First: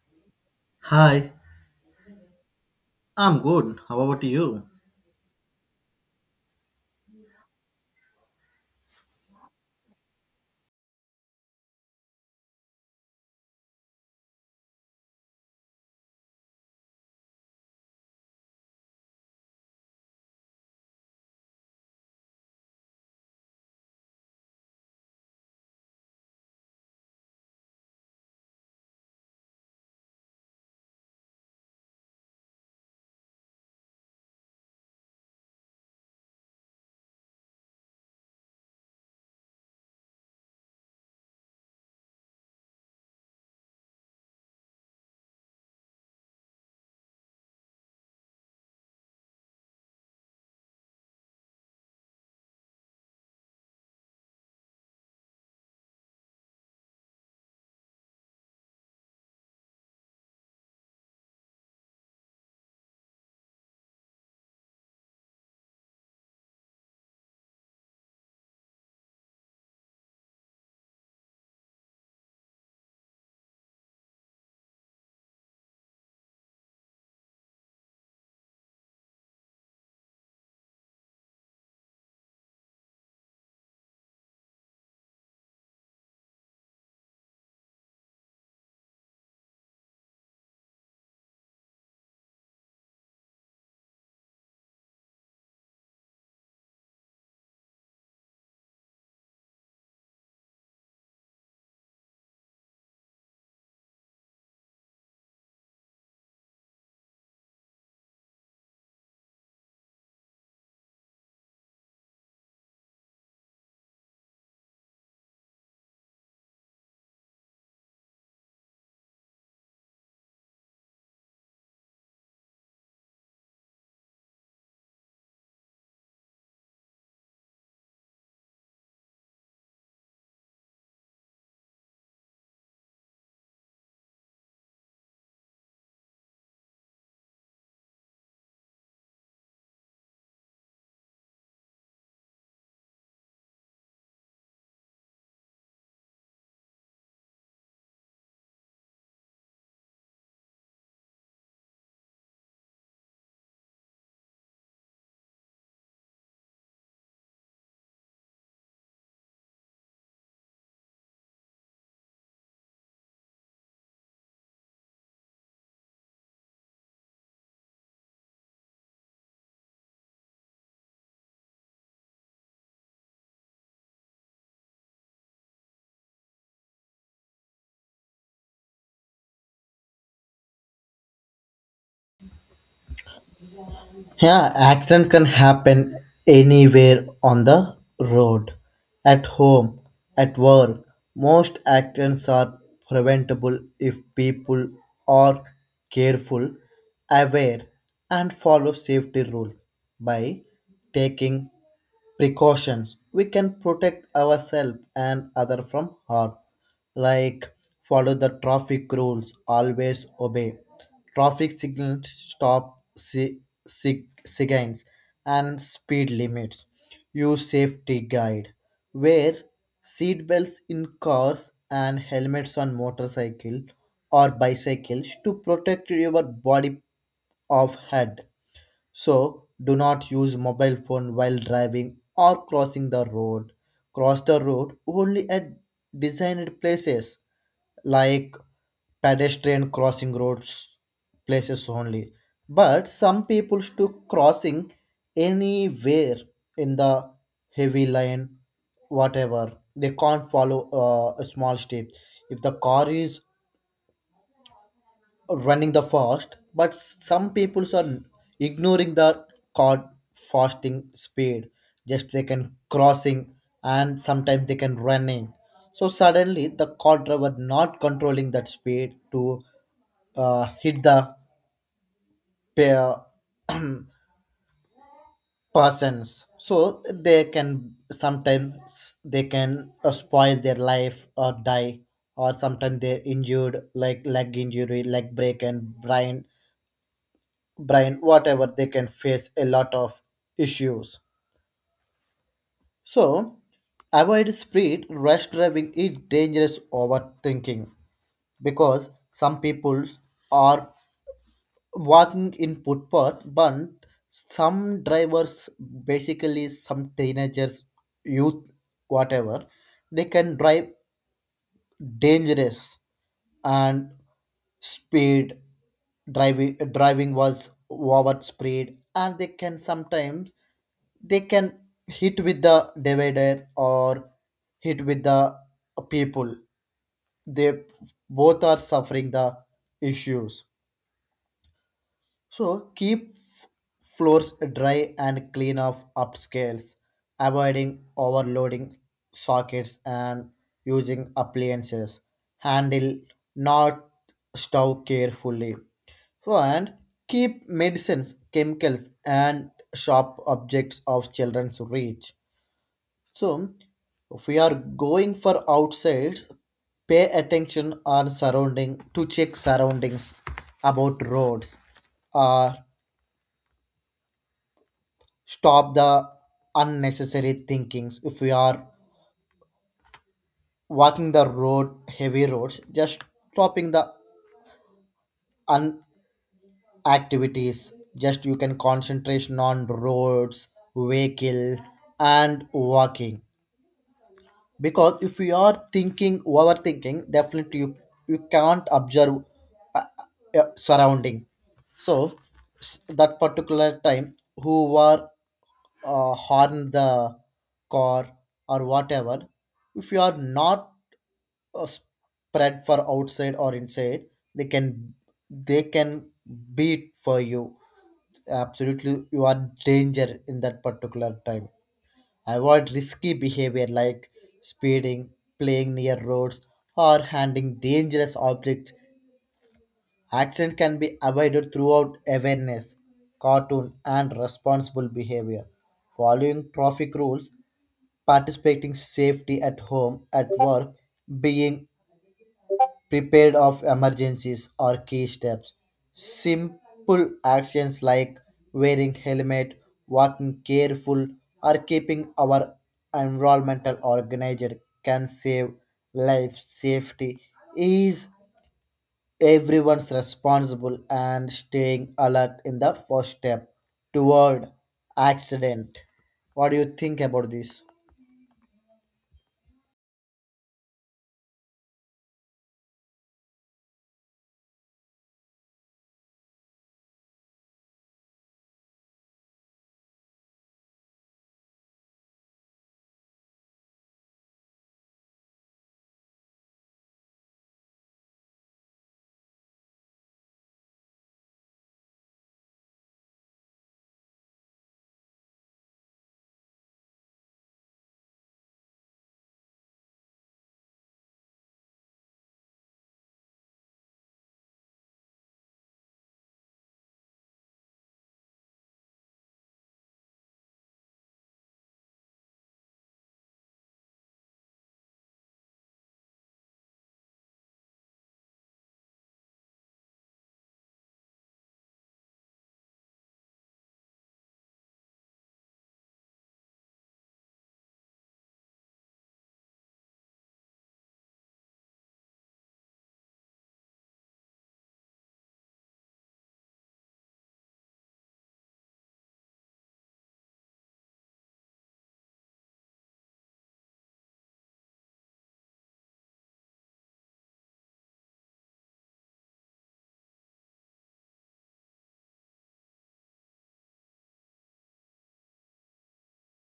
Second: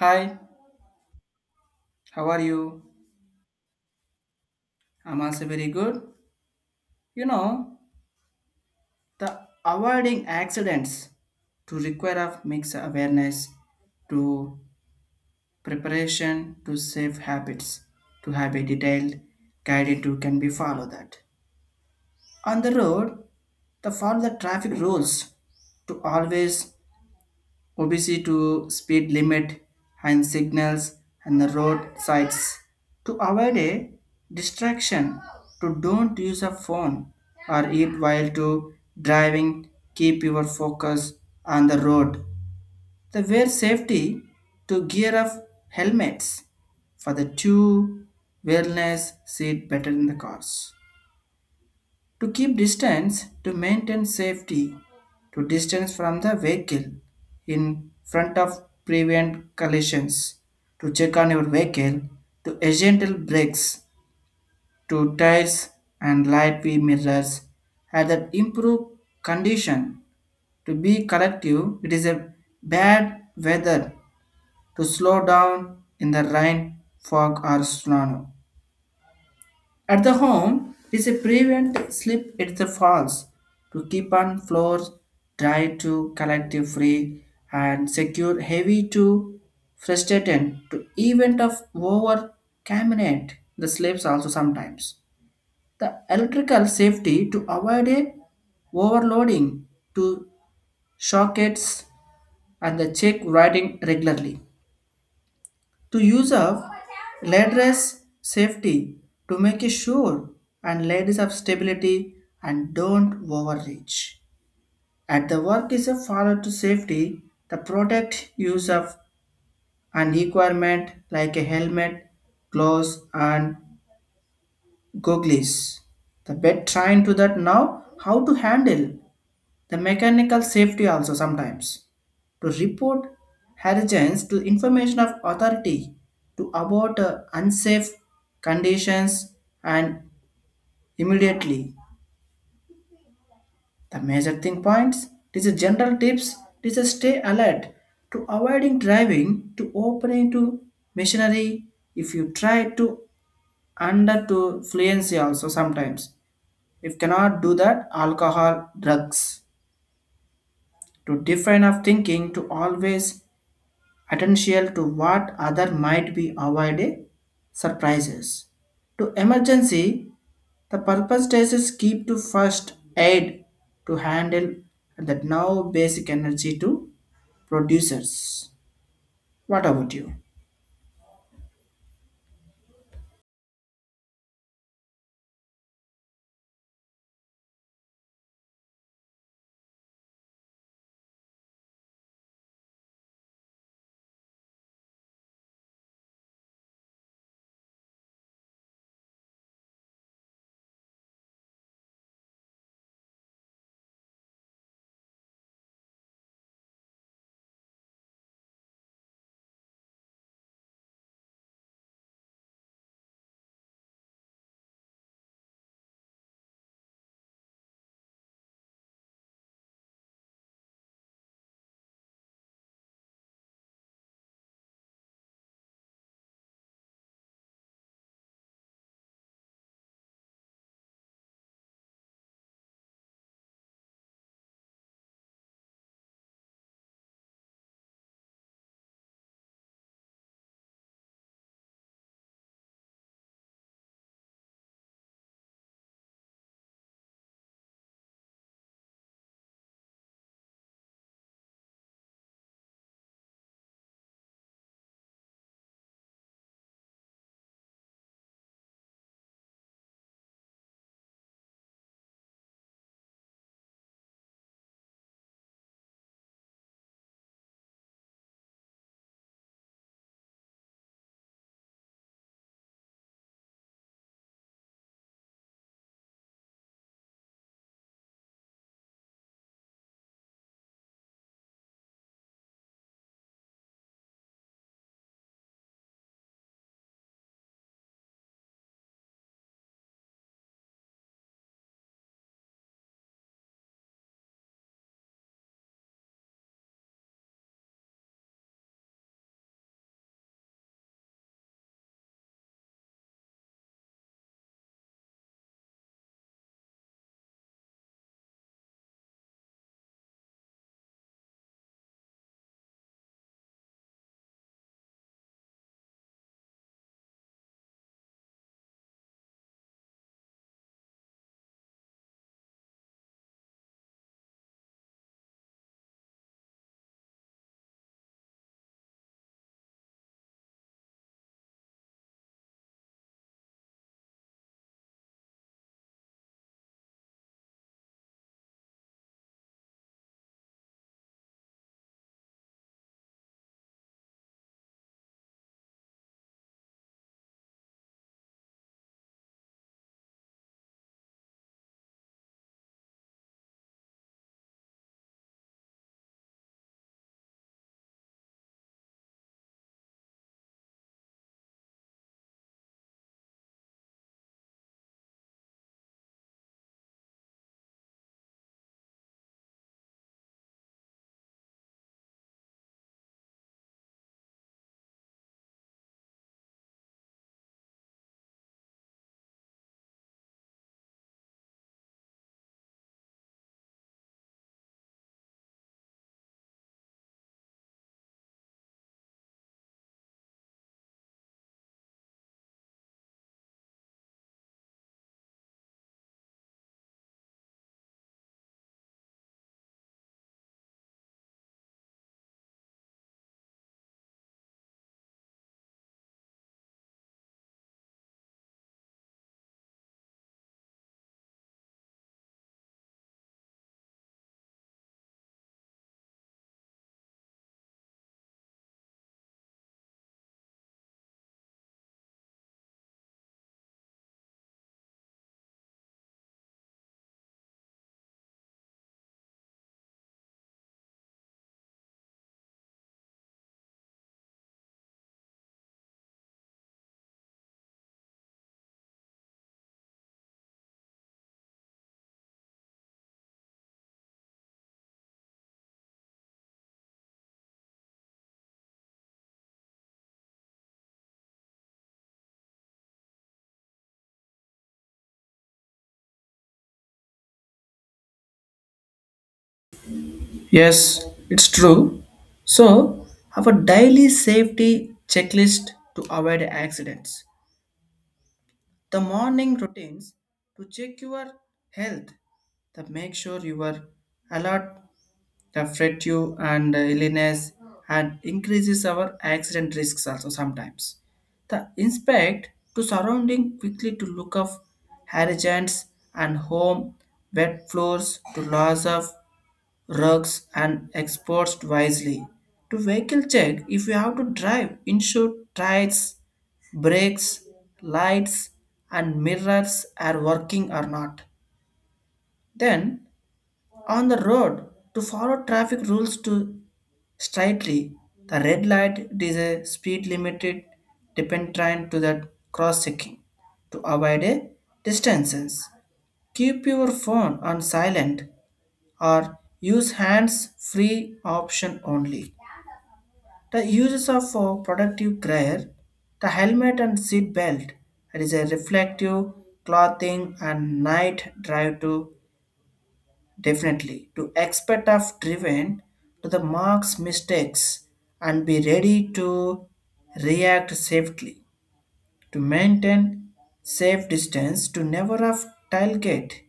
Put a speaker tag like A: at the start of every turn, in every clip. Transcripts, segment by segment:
A: Hi,
B: Hi,
A: how are you?
B: I'm good. How about you?
A: I'm also very good. You know, the avoiding accidents to require of mix awareness to preparation to safe habits to have a detailed guided to can be follow that. On the road, the follow the traffic rules to always obesity to speed limit and signals and the road sides to avoid a distraction to don't use a phone or eat while to driving, keep your focus on the road, the wear safety to gear up helmets for the two wellness seat better in the cars to keep distance to maintain safety, to distance from the vehicle in front of prevent collisions, to check on your vehicle to gentle brakes, to tires and light v mirrors had that improve condition to be collective. It is a bad weather to slow down in the rain, fog, or snow. At the home, it is a prevent slip at the falls to keep on floor dry to collective free and secure heavy to frustrated to event of over cabinet the slips also sometimes. The electrical safety to avoid a overloading to sockets and the check riding regularly to use of ladders safety to make it sure and ladies of stability and don't overreach. At the work is a follow to safety, the product use of an requirement like a helmet, gloves and goggles. The bed trying to that now how to handle the mechanical safety also sometimes to report hurricanes to information of authority to about unsafe conditions and immediately. The major thing points, this is a general tips, this is a stay alert to avoiding driving to opening to machinery if you try to under to fluency also sometimes. If cannot do that, alcohol, drugs. To define of thinking to always attention to what other might be avoided surprises. To emergency, the purpose is keep to first aid to handle the now basic energy to producers. What about you?
B: Yeah, accidents can happen anywhere on the road, at home, at work. Most accidents are preventable if people are careful, aware, and follow safety rules. By taking precautions we can protect ourselves and other from harm, like follow the traffic rules, always obey traffic signals, signs and speed limits, use safety guide, wear seat belts in cars and helmets on motorcycle or bicycles to protect your body of head. So do not use mobile phone while driving or crossing the road. Cross the road only at designed places like pedestrian crossing roads places only. But some people took crossing anywhere in the heavy line, whatever. They can't follow a small street. If the car is running the fast, but some people are ignoring the card fasting speed. Just they can crossing and sometimes they can running. So suddenly the car driver not controlling that speed to hit the pair persons. So they can sometimes they can spoil their life or die, or sometimes they're injured like leg injury, leg break, and brain whatever they can face a lot of issues. So avoid speed rush driving is dangerous overthinking, because some people are walking in footpath but some drivers, basically some teenagers, youth, whatever, they can drive dangerous and speed driving was over speed and they can sometimes they can hit with the divider or hit with the people. They both are suffering the issues. So floors dry and clean of upscales, avoiding overloading sockets and using appliances, handle not stove carefully. So and keep medicines, chemicals, and sharp objects of children's reach. So, if we are going for outsides, pay attention on surrounding to check surroundings about roads or stop the unnecessary thinkings. If we are walking the road, heavy roads, just stopping the un activities. Just you can concentration on roads, vehicle, and walking, because if you are thinking overthinking, definitely you can't observe uh, surrounding. So that particular time who were harm the car or whatever, if you are not spread for outside or inside, they can they can beat for you. Absolutely you are danger in that particular time. Avoid risky behavior like speeding, playing near roads, or handling dangerous objects. Accident can be avoided throughout awareness, cartoon, and responsible behavior. Following traffic rules, participating safety at home, at work, being prepared of emergencies or key steps. Simple actions like wearing helmet, walking careful, or keeping our environmental organized can save life. Safety is everyone's responsible and staying alert in the first step toward accident. What do you think about this?
A: Yes, it's true. So, have a daily safety checklist to avoid accidents. The morning routines to check your health, to make sure you are alert, the fatigue and illness and increases our accident risks also sometimes. The inspect to surrounding quickly to look of hurricanes and home wet floors to loss of rugs and exposed wisely. To vehicle check if you have to drive, ensure tires, brakes, lights and mirrors are working or not. Then on the road to follow traffic rules to strictly. The red light it is a speed limited depend trying to that cross checking to avoid a distances. Keep your phone on silent or use hands free option only. The uses of productive gear, the helmet and seat belt. It is a reflective clothing and night drive to definitely, to expect of driven to the mark's mistakes and be ready to react safely, to maintain safe distance, to never have tailgate,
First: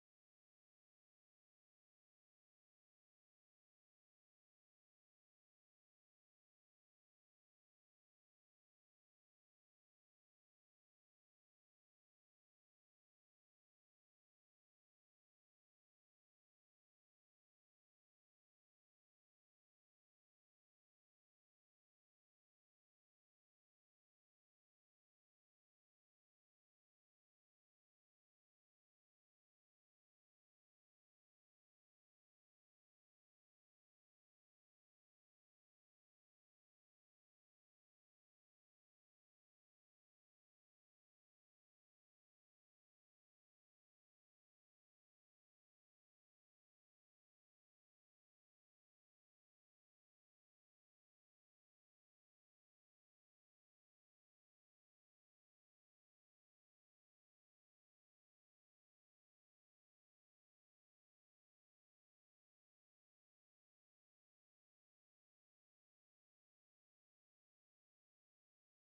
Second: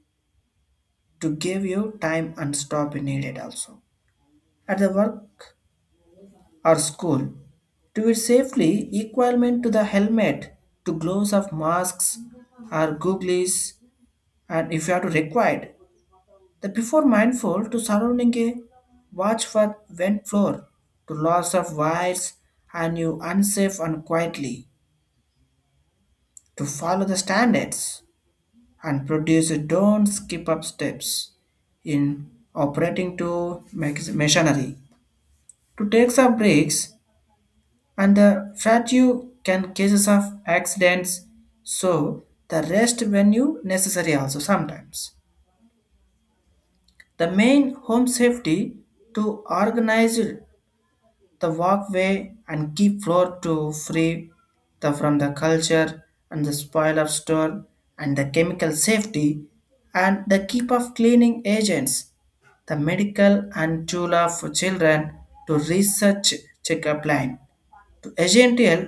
A: to give you time and stop if needed also. At the work or school, to be safely equivalent to the helmet, to gloves of masks or goggles, and if you are to required, the before mindful to surrounding a watch for went floor to loss of wires and you unsafe and quietly to follow the standards and produce a don't skip up steps in operating to machinery to take some breaks and the fat you can cases of accidents, so the rest when you necessary also sometimes. The main home safety to organize the walkway and keep floor to free the from the culture and the spoiler store and the chemical safety and the keep of cleaning agents the medical and tula for children to research checkup line to agential.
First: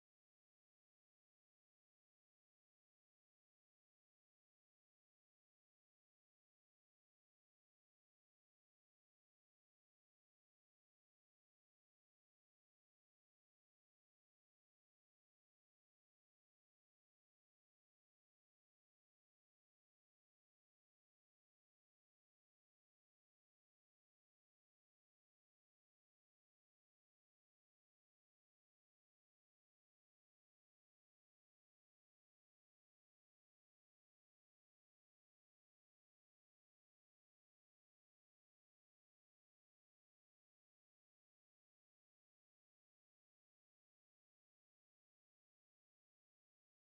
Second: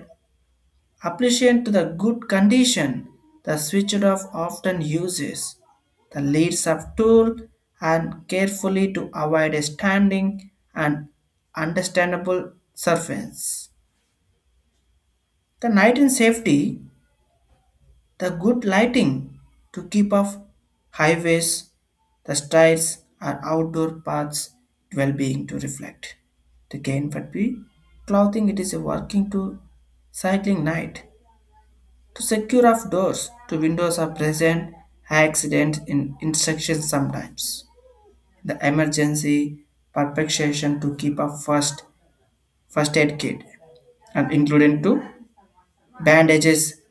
A: Appreciate the good condition, the switched off often uses, the leads of tool and carefully to avoid a standing and understandable surface. The night in safety, the good lighting to keep off highways, the strides or outdoor paths well-being to reflect. The gain would be clothing it is a working to cycling night. To secure off doors to windows are present high accident in instructions sometimes. The emergency perpetration to keep a first aid kit and including to bandages,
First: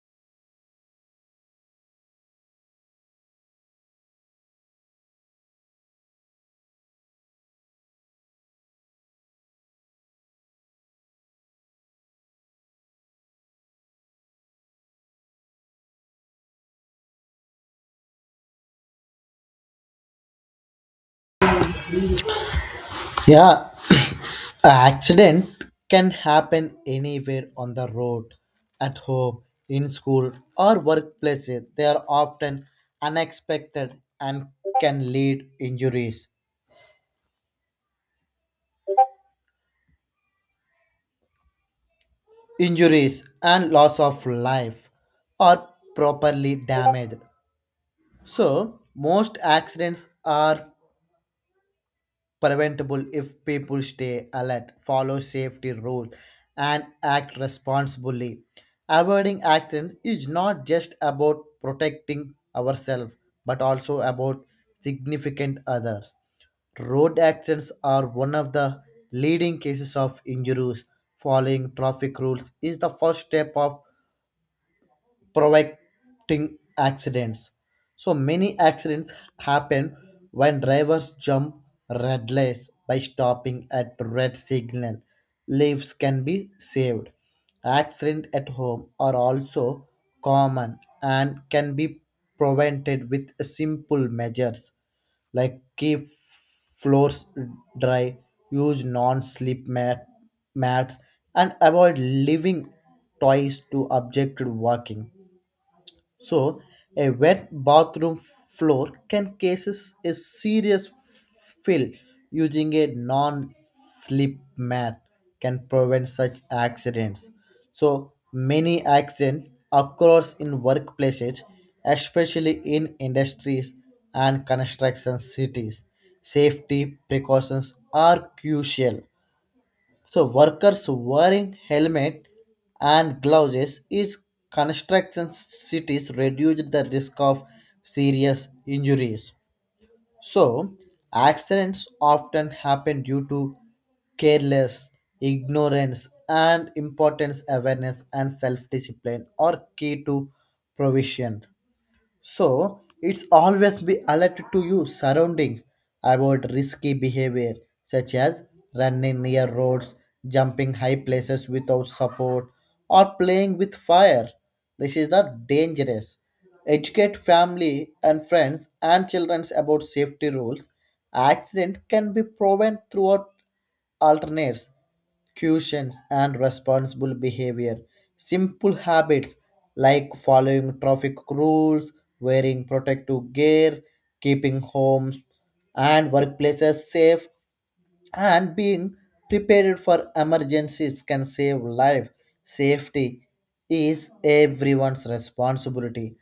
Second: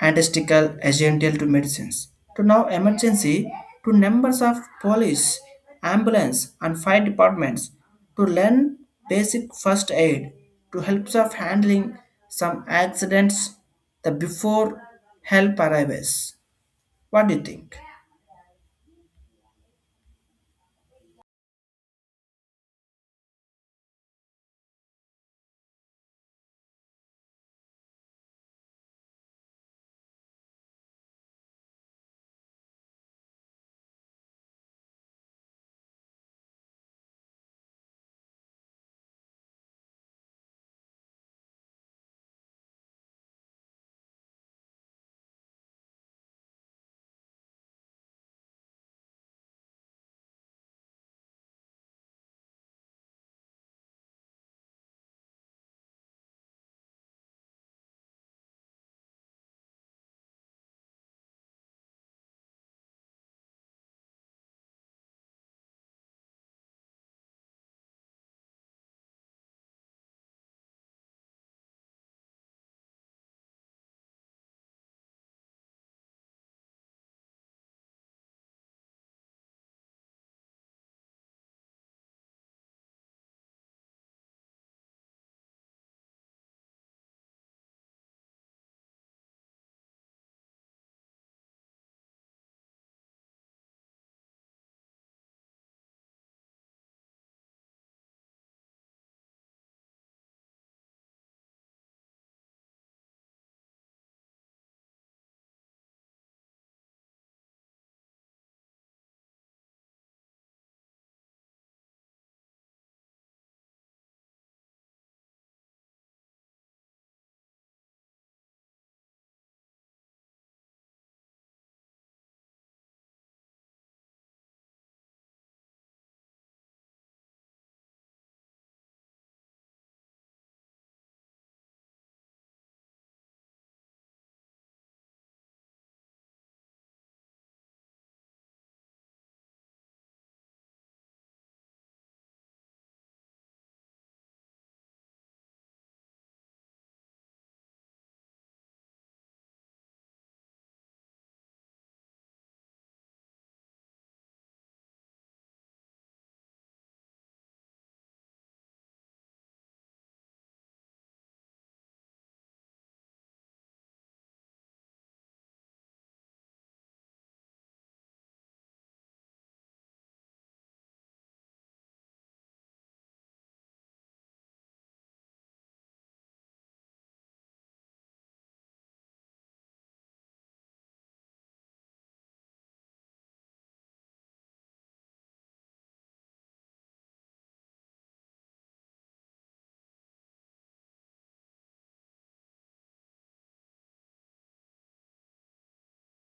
A: antisticcal, essential to medicines. To now emergency to numbers of police, ambulance and fire departments to learn basic first aid to helps of handling some accidents the before help arrives. What do you think?
B: Yeah, an accident can happen anywhere on the road, at home, in school, or workplaces. They are often unexpected and can lead injuries, and loss of life or properly damaged. So, most accidents are preventable if people stay alert, follow safety rules, and act responsibly. Avoiding accidents is not just about protecting ourselves but also about significant others. Road accidents are one of the leading cases of injuries. Following traffic rules is the first step of preventing accidents. So many accidents happen when drivers jump red lights. By stopping at red signal, lives can be saved. Accidents at home are also common and can be prevented with simple measures like keep floors dry, use non-slip mat mats, and avoid leaving toys to objected walking. So, a wet bathroom floor can causes a serious fill. Using a non-slip mat can prevent such accidents. So, many accidents occurs in workplaces, especially in industries and construction cities. Safety precautions are crucial, so workers wearing helmet and gloves is construction cities reduce the risk of serious injuries. So accidents often happen due to careless ignorance and importance awareness and self-discipline are key to provision. So it's always be alert to your surroundings about risky behavior such as running near roads, jumping high places without support, or playing with fire. This is not dangerous. Educate family and friends and children about safety rules. Accident can be proven throughout alternates, cautions, and responsible behavior. Simple habits like following traffic rules, wearing protective gear, keeping homes and workplaces safe, and being prepared for emergencies can save life. Safety is everyone's responsibility.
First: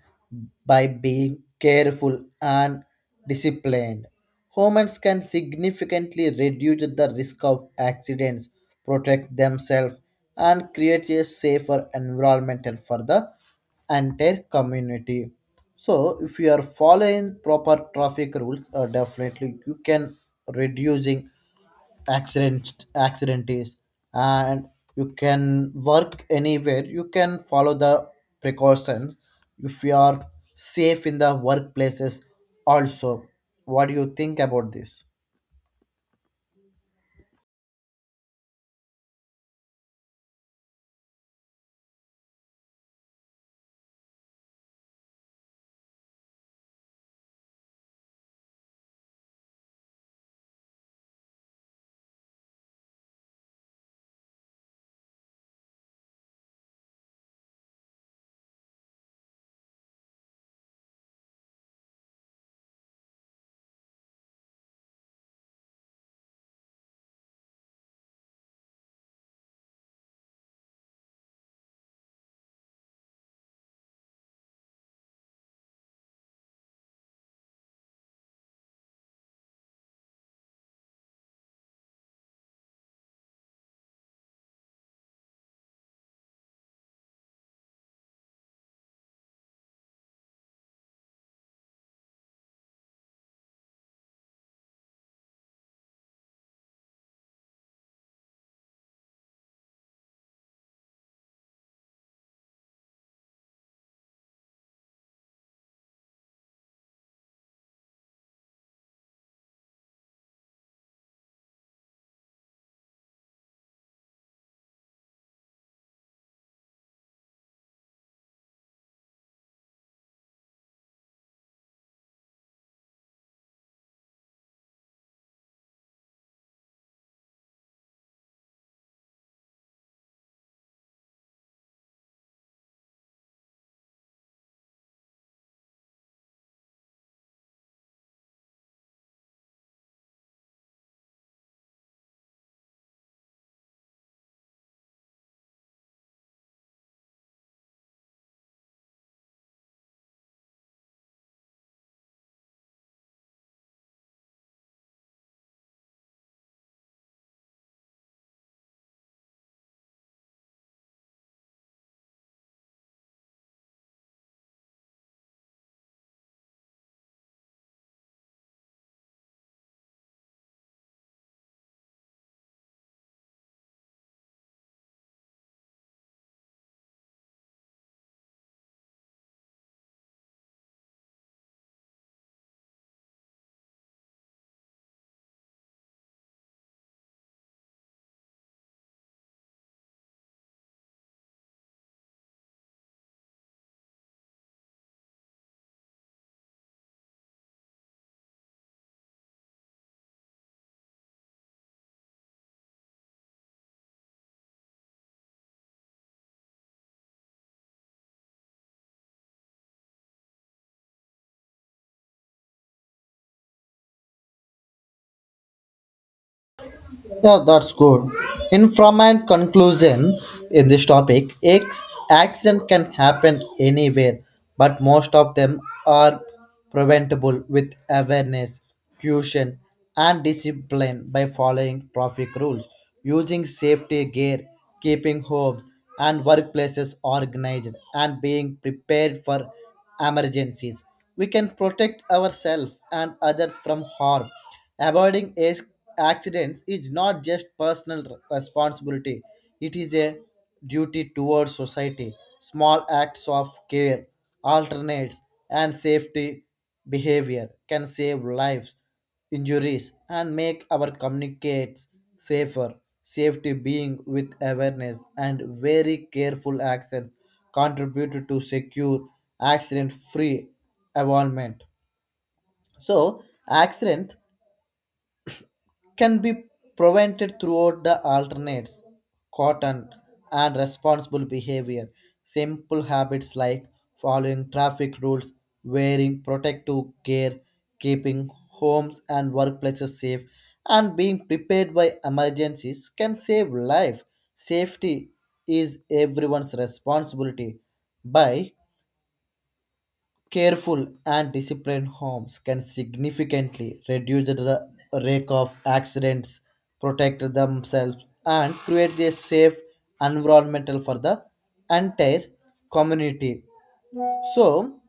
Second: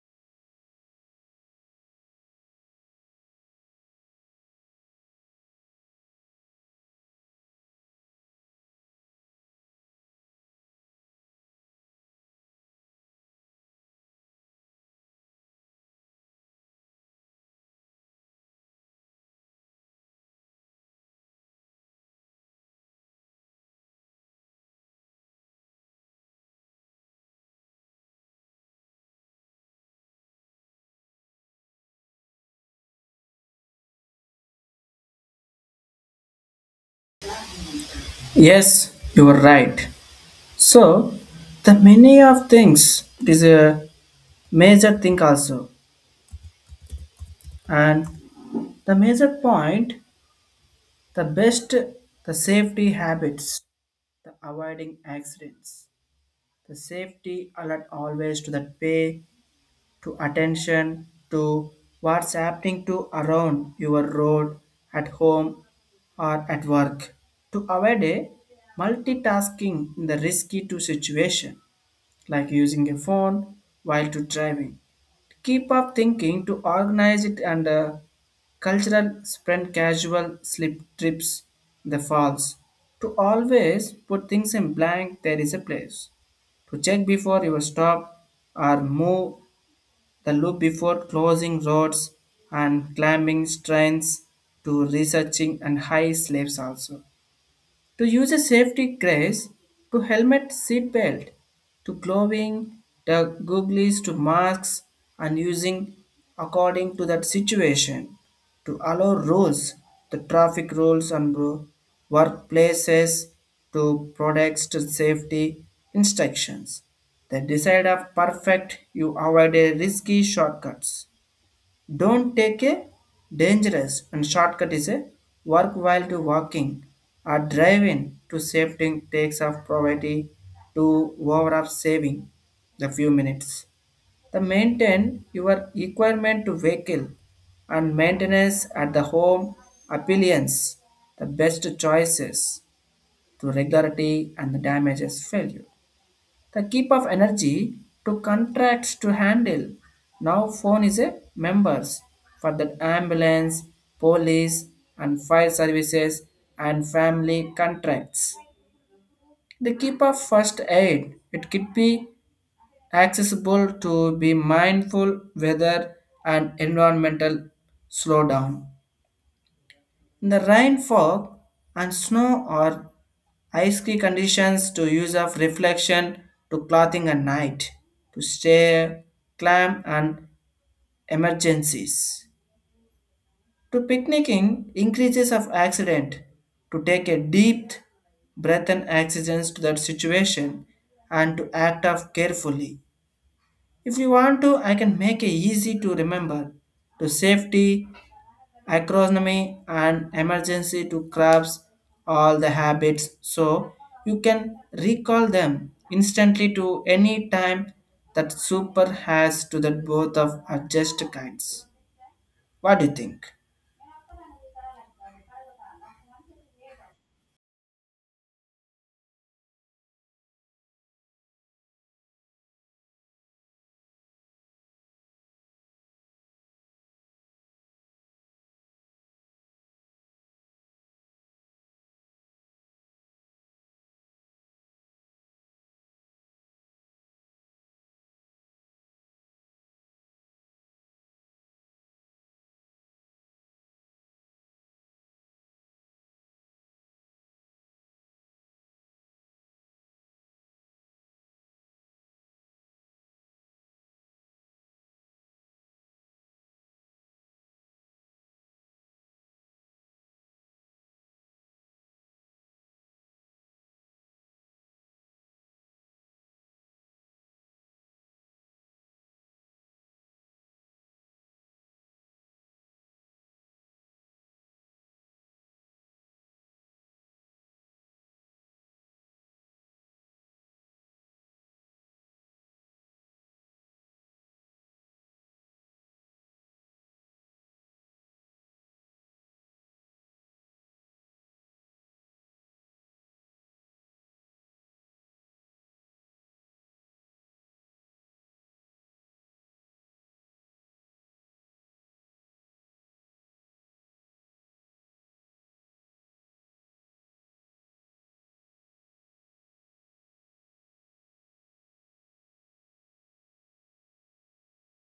B: By being careful and disciplined, humans can significantly reduce the risk of accidents, protect themselves, and create a safer environment for the entire community. So if you are following proper traffic rules, definitely you can reducing accident is. And you can work anywhere, you can follow the precautions if you are safe in the workplaces also. What do you think about this?
A: Yes, you are right. So, the many of things is a major thing also, and the major point, the best, the safety habits, the avoiding accidents, the safety alert always to the pay to attention to what's happening to around your road at home or at work to avoid a multitasking in the risky to situation like using a phone while to driving. Keep up thinking to organize it and cultural sprint casual slip trips in the falls. To always put things in blank there is a place. To check before you stop or move the loop before closing roads and climbing strains to researching and high slaves also to use a safety grace to helmet seat belt to clothing the goggles to masks and using according to that situation to allow rules the traffic rules and workplaces to products to safety instructions the decide of perfect you avoid a risky shortcuts don't take a dangerous and shortcut is a work while to walking or driving to safety takes of poverty to over of saving the few minutes. The maintain your requirement to vehicle and maintenance at the home appliance the best choices to regularity and the damages failure. The keep of energy to contracts to handle. Now phone is a members for the ambulance, police and fire services and family contracts. The keep of first aid. It could be accessible to be mindful weather and environmental slowdown. The rain, fog, and snow are icy conditions to use of reflection to clothing at night, to stay clam and emergencies. To picnicking increases of accident, to take a deep breath and accidents to that situation and to act of carefully. If you want to, I can make it easy to remember to safety, acronym, and emergency to crabs, all the habits so you can recall them instantly to any time that super has to the both of adjust kinds. What do you think?
B: Yeah, that's good. In from and conclusion in this topic, accident can happen anywhere, but most of them are preventable with awareness, caution, and discipline. By following traffic rules, using safety gear, keeping homes and workplaces organized, and being prepared for emergencies, we can protect ourselves and others from harm. Avoiding ac- accidents is not just personal responsibility, it is a duty towards society. Small acts of care, alternates, and safety behavior can save lives injuries and make our communicates safer. Safety being with awareness and very careful action contribute to secure accident free environment. So accident can be prevented throughout the alternates, cotton, and responsible behavior. Simple habits like following traffic rules, wearing protective gear, keeping homes and workplaces safe, and being prepared by emergencies can save life. Safety is everyone's responsibility. By careful and disciplined, homes can significantly reduce the rate of accidents, protect themselves, and create a safe environment for the entire community. So,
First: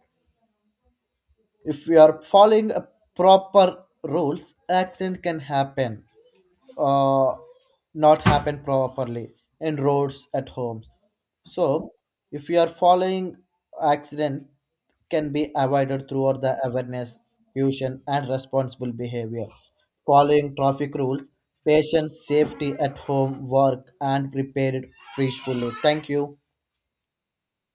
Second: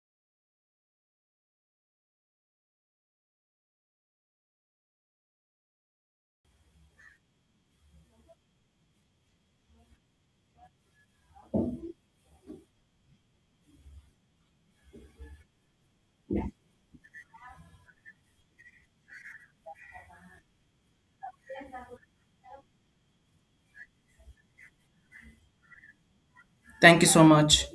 B: if we are following a proper rules, accident can happen, uh, not happen properly in roads at home. So, if you are following, accident can be avoided through the awareness, caution, and responsible behavior. Following traffic rules, patience, safety at home, work, and prepared peacefully. Thank you.
A: Thank you so much.